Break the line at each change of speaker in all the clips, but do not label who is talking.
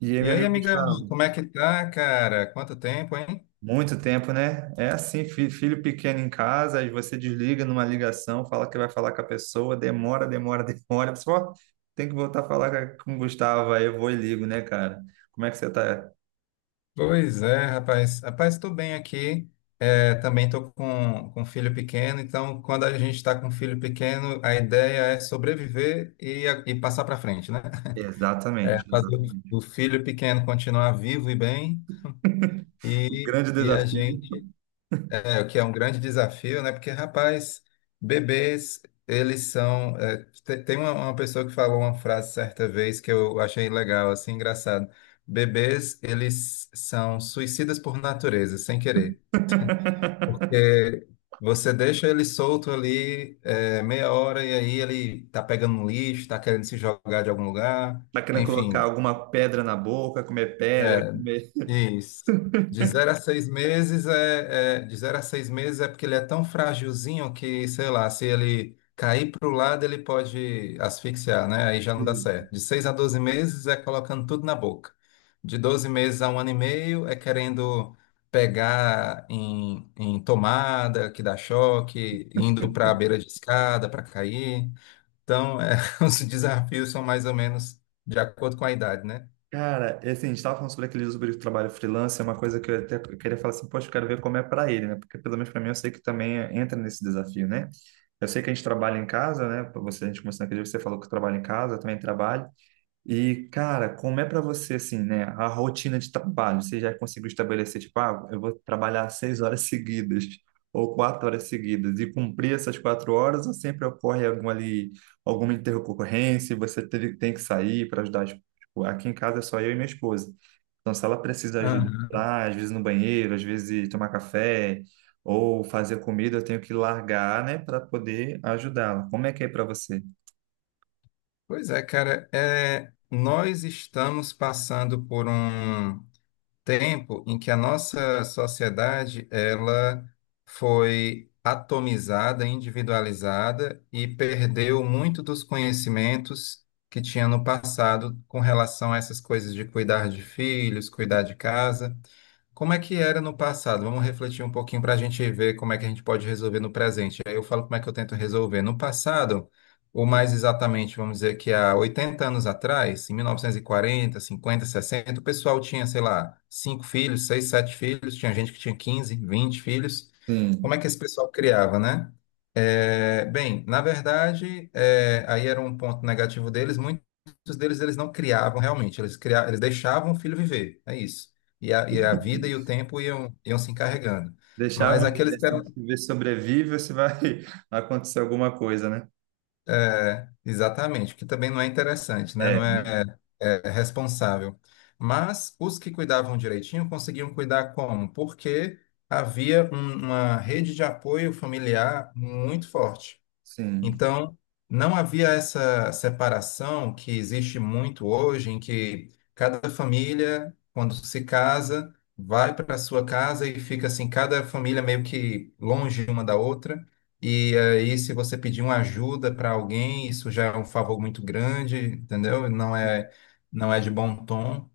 E aí,
E
meu
aí,
amigo
amigão,
Gustavo,
como é que tá, cara? Quanto tempo, hein?
muito tempo, né? É assim, filho pequeno em casa, aí você desliga numa ligação, fala que vai falar com a pessoa, demora, demora, demora. Você fala, "Ó, tem que voltar a falar com o Gustavo, aí eu vou e ligo, né, cara? Como é que você tá?
Pois é, rapaz. Rapaz, tô bem aqui. É, também tô com um filho pequeno, então quando a gente tá com um filho pequeno, a ideia é sobreviver e, e passar pra frente, né? É
Exatamente,
fazer o
exatamente.
o filho pequeno continuar vivo e bem
O
e,
grande
e a
desafio.
gente É o que é um grande desafio, né? Porque, rapaz, bebês, eles são. É, te- tem uma pessoa que falou uma frase certa vez que eu achei legal, assim, engraçado. Bebês, eles são suicidas por natureza, sem querer. Porque você deixa ele solto ali, meia hora, e aí ele tá pegando um lixo, tá querendo se jogar de algum lugar,
Tá querendo colocar
enfim.
alguma pedra na boca, comer
é,
pedra, comer.
Isso. De zero a seis meses é porque ele é tão frágilzinho que, sei lá, se ele cair para o lado, ele pode asfixiar, né? Aí já não dá certo. De seis a 12 meses é colocando tudo na boca. De 12 meses a um ano e meio é querendo pegar em tomada, que dá choque, indo para a beira de escada para cair. Então, os desafios são mais ou menos de acordo com a idade, né?
Cara, é assim, a gente estava falando sobre aquele sobre o trabalho freelance, é uma coisa que eu até queria falar assim, poxa, eu quero ver como é para ele, né? Porque pelo menos para mim eu sei que também entra nesse desafio, né? Eu sei que a gente trabalha em casa, né? Pra você, a gente começou naquele dia, você falou que trabalha em casa, eu também trabalho. E, cara, como é para você, assim, né, a rotina de trabalho? Você já conseguiu estabelecer, tipo, ah, eu vou trabalhar 6 horas seguidas ou 4 horas seguidas e cumprir essas 4 horas ou sempre ocorre alguma ali, alguma intercorrência e você tem que sair para ajudar? Tipo, aqui em casa é só eu e minha esposa. Então, se ela precisa de ajuda pra, às vezes no banheiro, às vezes tomar café ou fazer comida, eu tenho que largar, né, para poder ajudá-la. Como é que é para você?
Pois é, cara, é, nós estamos passando por um tempo em que a nossa sociedade ela foi atomizada, individualizada e perdeu muito dos conhecimentos que tinha no passado com relação a essas coisas de cuidar de filhos, cuidar de casa. Como é que era no passado? Vamos refletir um pouquinho para a gente ver como é que a gente pode resolver no presente. Aí eu falo como é que eu tento resolver. No passado, ou mais exatamente, vamos dizer que há 80 anos atrás, em 1940, 50, 60, o pessoal tinha, sei lá, cinco filhos, seis, sete filhos, tinha gente que tinha 15, 20 filhos. Como
Sim.
é que esse pessoal criava, né? É, bem, na verdade, é, aí era um ponto negativo deles, muitos deles eles não criavam realmente, eles criavam, eles deixavam o filho viver, é isso e a vida e o tempo iam se encarregando. Mas
Deixavam ele, né?
aqueles que
Se
eram.
você sobrevive, você vai acontecer alguma coisa, né?
É, exatamente, que também não é interessante, né?
É,
Não é, é responsável. Mas os que cuidavam direitinho conseguiam cuidar como? Porque havia uma rede de apoio familiar muito forte.
sim.
Então, não havia essa separação que existe muito hoje, em que cada família, quando se casa, vai para a sua casa e fica assim, cada família meio que longe uma da outra. E aí, se você pedir uma ajuda para alguém, isso já é um favor muito grande, entendeu? Não é de bom tom.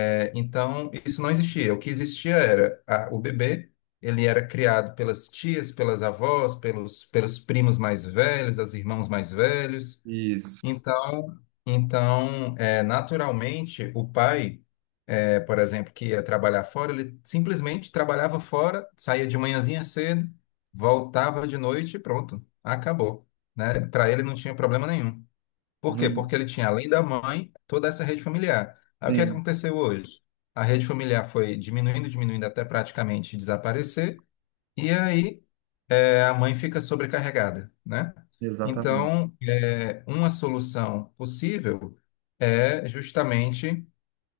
É, então, isso não existia. O que existia era o bebê, ele era criado pelas tias, pelas avós, pelos primos mais velhos, as irmãos mais velhos.
Isso.
Então, então, é, naturalmente, o pai, é, por exemplo, que ia trabalhar fora, ele simplesmente trabalhava fora, saía de manhãzinha cedo, voltava de noite e pronto, acabou, né? Para ele não tinha problema nenhum. Por quê?
Não,
Porque ele tinha, além da mãe, toda essa rede familiar. Aí o que é que
sim,
aconteceu hoje? A rede familiar foi diminuindo, diminuindo até praticamente desaparecer, e aí é, a mãe fica sobrecarregada, né?
exatamente.
Então, é, uma solução possível é justamente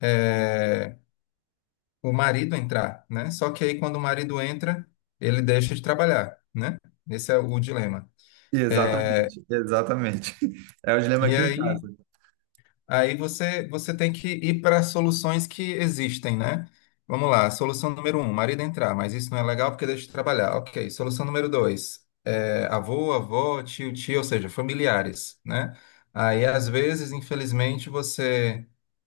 é, o marido entrar, né? Só que aí quando o marido entra, ele deixa de trabalhar, né? Esse é o dilema.
Exatamente, exatamente. É o dilema
E
aqui em
aí
casa.
aí você, você tem que ir para soluções que existem, né? Vamos lá, solução número um, marido entrar, mas isso não é legal porque deixa de trabalhar. Ok, solução número dois, é, avô, avó, tio, tia, ou seja, familiares, né? Aí, às vezes, infelizmente, você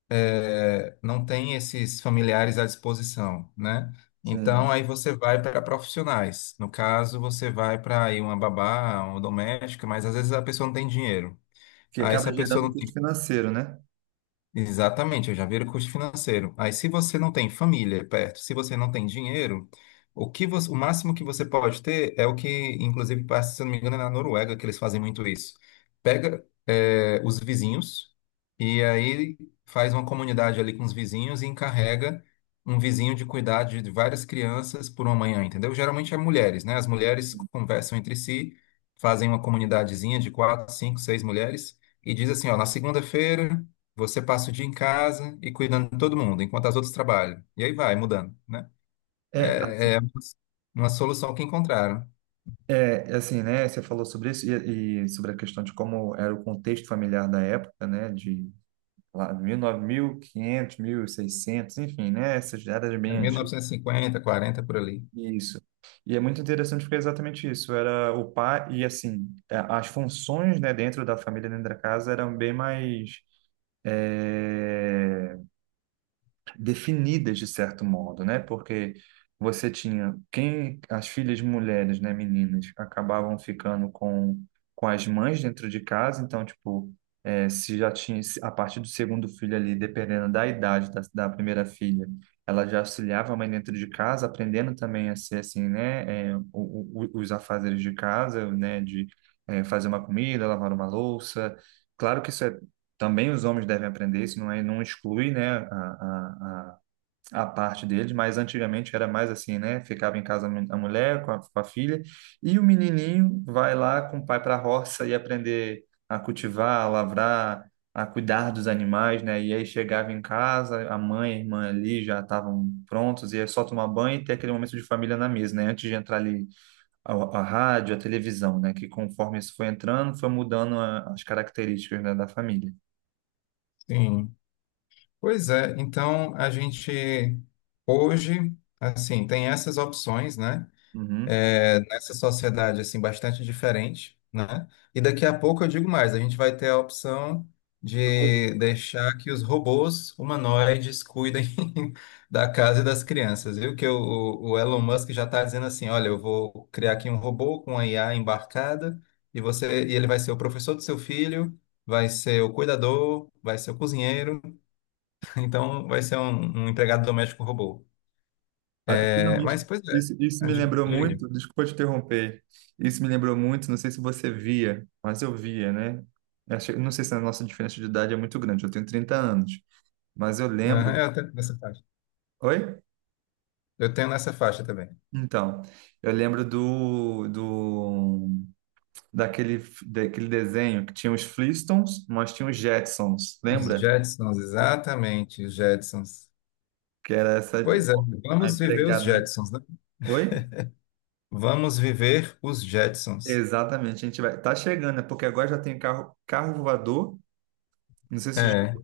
é, não tem esses familiares à disposição, né? Então,
Sim.
aí você vai para profissionais. No caso, você vai para aí uma babá, uma doméstica, mas às vezes a pessoa não tem dinheiro.
Que
Aí, se
acaba
a pessoa
gerando
não tem
custo financeiro, né?
exatamente, eu já vi o custo financeiro. Aí, se você não tem família perto, se você não tem dinheiro, o que você, o máximo que você pode ter é o que, inclusive, passa, se eu não me engano, é na Noruega que eles fazem muito isso. Pega, os vizinhos e aí faz uma comunidade ali com os vizinhos e encarrega um vizinho de cuidar de várias crianças por uma manhã, entendeu? Geralmente é mulheres, né? As mulheres conversam entre si, fazem uma comunidadezinha de quatro, cinco, seis mulheres e diz assim, ó, na segunda-feira. Você passa o dia em casa e cuidando de todo mundo, enquanto as outras trabalham. E aí vai mudando, né?
É, assim,
É uma solução que encontraram.
é, é assim, né? Você falou sobre isso e sobre a questão de como era o contexto familiar da época, né? De lá, 1900, 1500, 600, enfim, né? Essas eras
É
bem
mil
antigas.
novecentos e cinquenta, quarenta por ali.
Isso. E é muito interessante porque é exatamente isso. Era o pai, e assim, as funções, né, dentro da família, dentro da casa, eram bem mais. é, definidas de certo modo, né? Porque você tinha quem, as filhas mulheres, né, meninas, acabavam ficando com as mães dentro de casa, então tipo, se já tinha a partir do segundo filho ali, dependendo da idade da primeira filha, ela já auxiliava a mãe dentro de casa, aprendendo também a ser assim, né, os afazeres de casa, né, de fazer uma comida, lavar uma louça. Claro que isso é, também os homens devem aprender, isso não é, não exclui, né, a parte deles, mas antigamente era mais assim, né, ficava em casa a mulher com a filha, e o menininho vai lá com o pai para a roça e aprender a cultivar, a lavrar, a cuidar dos animais, né, e aí chegava em casa, a mãe e a irmã ali já estavam prontos, e é só tomar banho e ter aquele momento de família na mesa, né, antes de entrar ali a rádio, a televisão, né, que conforme isso foi entrando, foi mudando as características, né, da família.
Sim. Pois é, então a gente hoje, assim, tem essas opções, né?
Uhum.
É, nessa sociedade assim bastante diferente, né? E daqui a pouco eu digo mais, a gente vai ter a opção
Tudo.
de deixar que os robôs humanoides cuidem da casa e das crianças, viu? Que o Elon Musk já está dizendo assim, olha, eu vou criar aqui um robô com a IA embarcada e você e ele vai ser o professor do seu filho, vai ser o cuidador, vai ser o cozinheiro, então vai ser um empregado doméstico robô.
Ah,
É,
finalmente,
mas pois é,
isso
ah,
me lembrou
diga.
muito, desculpa te interromper, isso me lembrou muito, não sei se você via, mas eu via, né? Não sei se a nossa diferença de idade é muito grande, eu tenho 30 anos, mas eu
Aham,
lembro. Oi?
eu tenho nessa faixa também.
Então, eu lembro do daquele, daquele desenho, que tinha os Flintstones, mas tinha os Jetsons,
Os
lembra?
Jetsons, exatamente, os Jetsons.
Que era essa
Pois é,
a
vamos viver os
empregada, né?
Jetsons, né?
Oi?
Vamos viver os Jetsons.
Exatamente, a gente vai. Tá chegando, né? Porque agora já tem carro voador. Não sei se já.
É,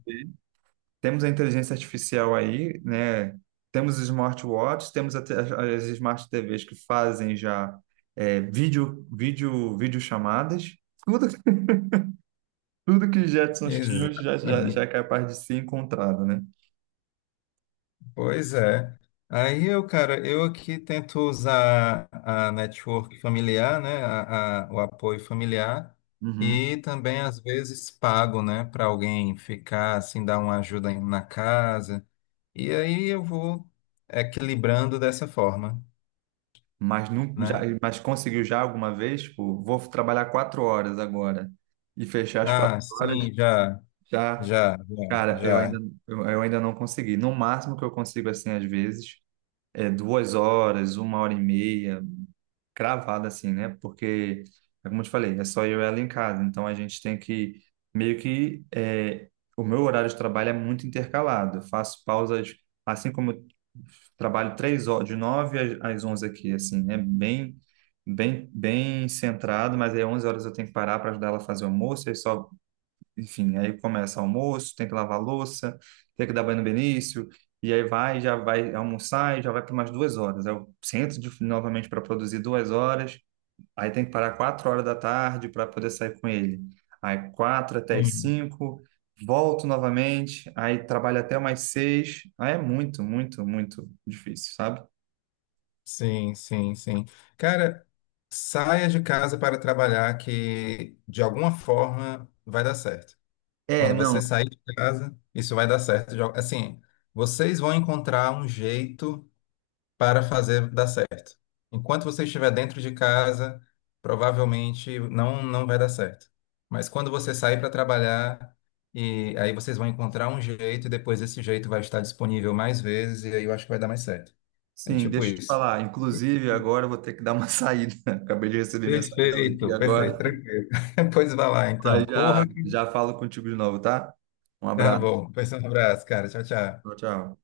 Temos a inteligência artificial aí, né? Temos os smartwatches, temos até as smart TVs que fazem já, videochamadas. Tudo, tudo que Jetson tinha já é
exatamente.
capaz de ser encontrado, né?
Pois é. Aí eu, cara, eu aqui tento usar a network familiar, né? O apoio familiar.
Uhum.
E também, às vezes, pago, né? Para alguém ficar, assim, dar uma ajuda na casa. E aí eu vou equilibrando dessa forma,
Mas, não, já,
né?
mas conseguiu já alguma vez? Tipo, vou trabalhar 4 horas agora e fechar as quatro
Ah,
horas?
sim, já,
Já, cara, eu ainda,
já.
eu, eu ainda não consegui. No máximo que eu consigo, assim, às vezes, é 2 horas, 1 hora e meia, cravada assim, né? Porque, é como eu te falei, é só eu e ela em casa. Então a gente tem que meio que, o meu horário de trabalho é muito intercalado. Eu faço pausas, assim como eu trabalho 3 horas, de 9 às 11 aqui, assim, é bem, bem, bem centrado. Mas aí, 11 horas eu tenho que parar para ajudar ela a fazer o almoço. Aí, só enfim, aí começa almoço, tem que lavar a louça, tem que dar banho no Benício, e aí vai, já vai almoçar e já vai para mais 2 horas. Eu sento novamente para produzir 2 horas, aí tem que parar 4 horas da tarde para poder sair com ele. Aí, 4 até as
Sim,
5, volto novamente, aí trabalho até mais 6. Aí é muito, muito, muito difícil, sabe?
sim, sim. Cara, saia de casa para trabalhar que de alguma forma vai dar certo.
É,
Quando você
não.
sair de casa, isso vai dar certo. Assim, vocês vão encontrar um jeito para fazer dar certo. Enquanto você estiver dentro de casa, provavelmente não vai dar certo. Mas quando você sair para trabalhar, e aí vocês vão encontrar um jeito, e depois esse jeito vai estar disponível mais vezes, e aí eu acho que vai dar mais certo. É
Sim,
tipo
deixa eu te
isso.
falar.
E-
Inclusive,
e-
agora eu vou ter que dar uma saída. Acabei de receber mensagem dela aqui
Perfeito, perfeito,
agora.
tranquilo. Pois vai lá,
Mas
então.
já,
Corra que...
já falo contigo de novo, tá? Um
Tá
abraço.
bom. Pois um abraço, cara. Tchau, tchau.
Tchau, tchau.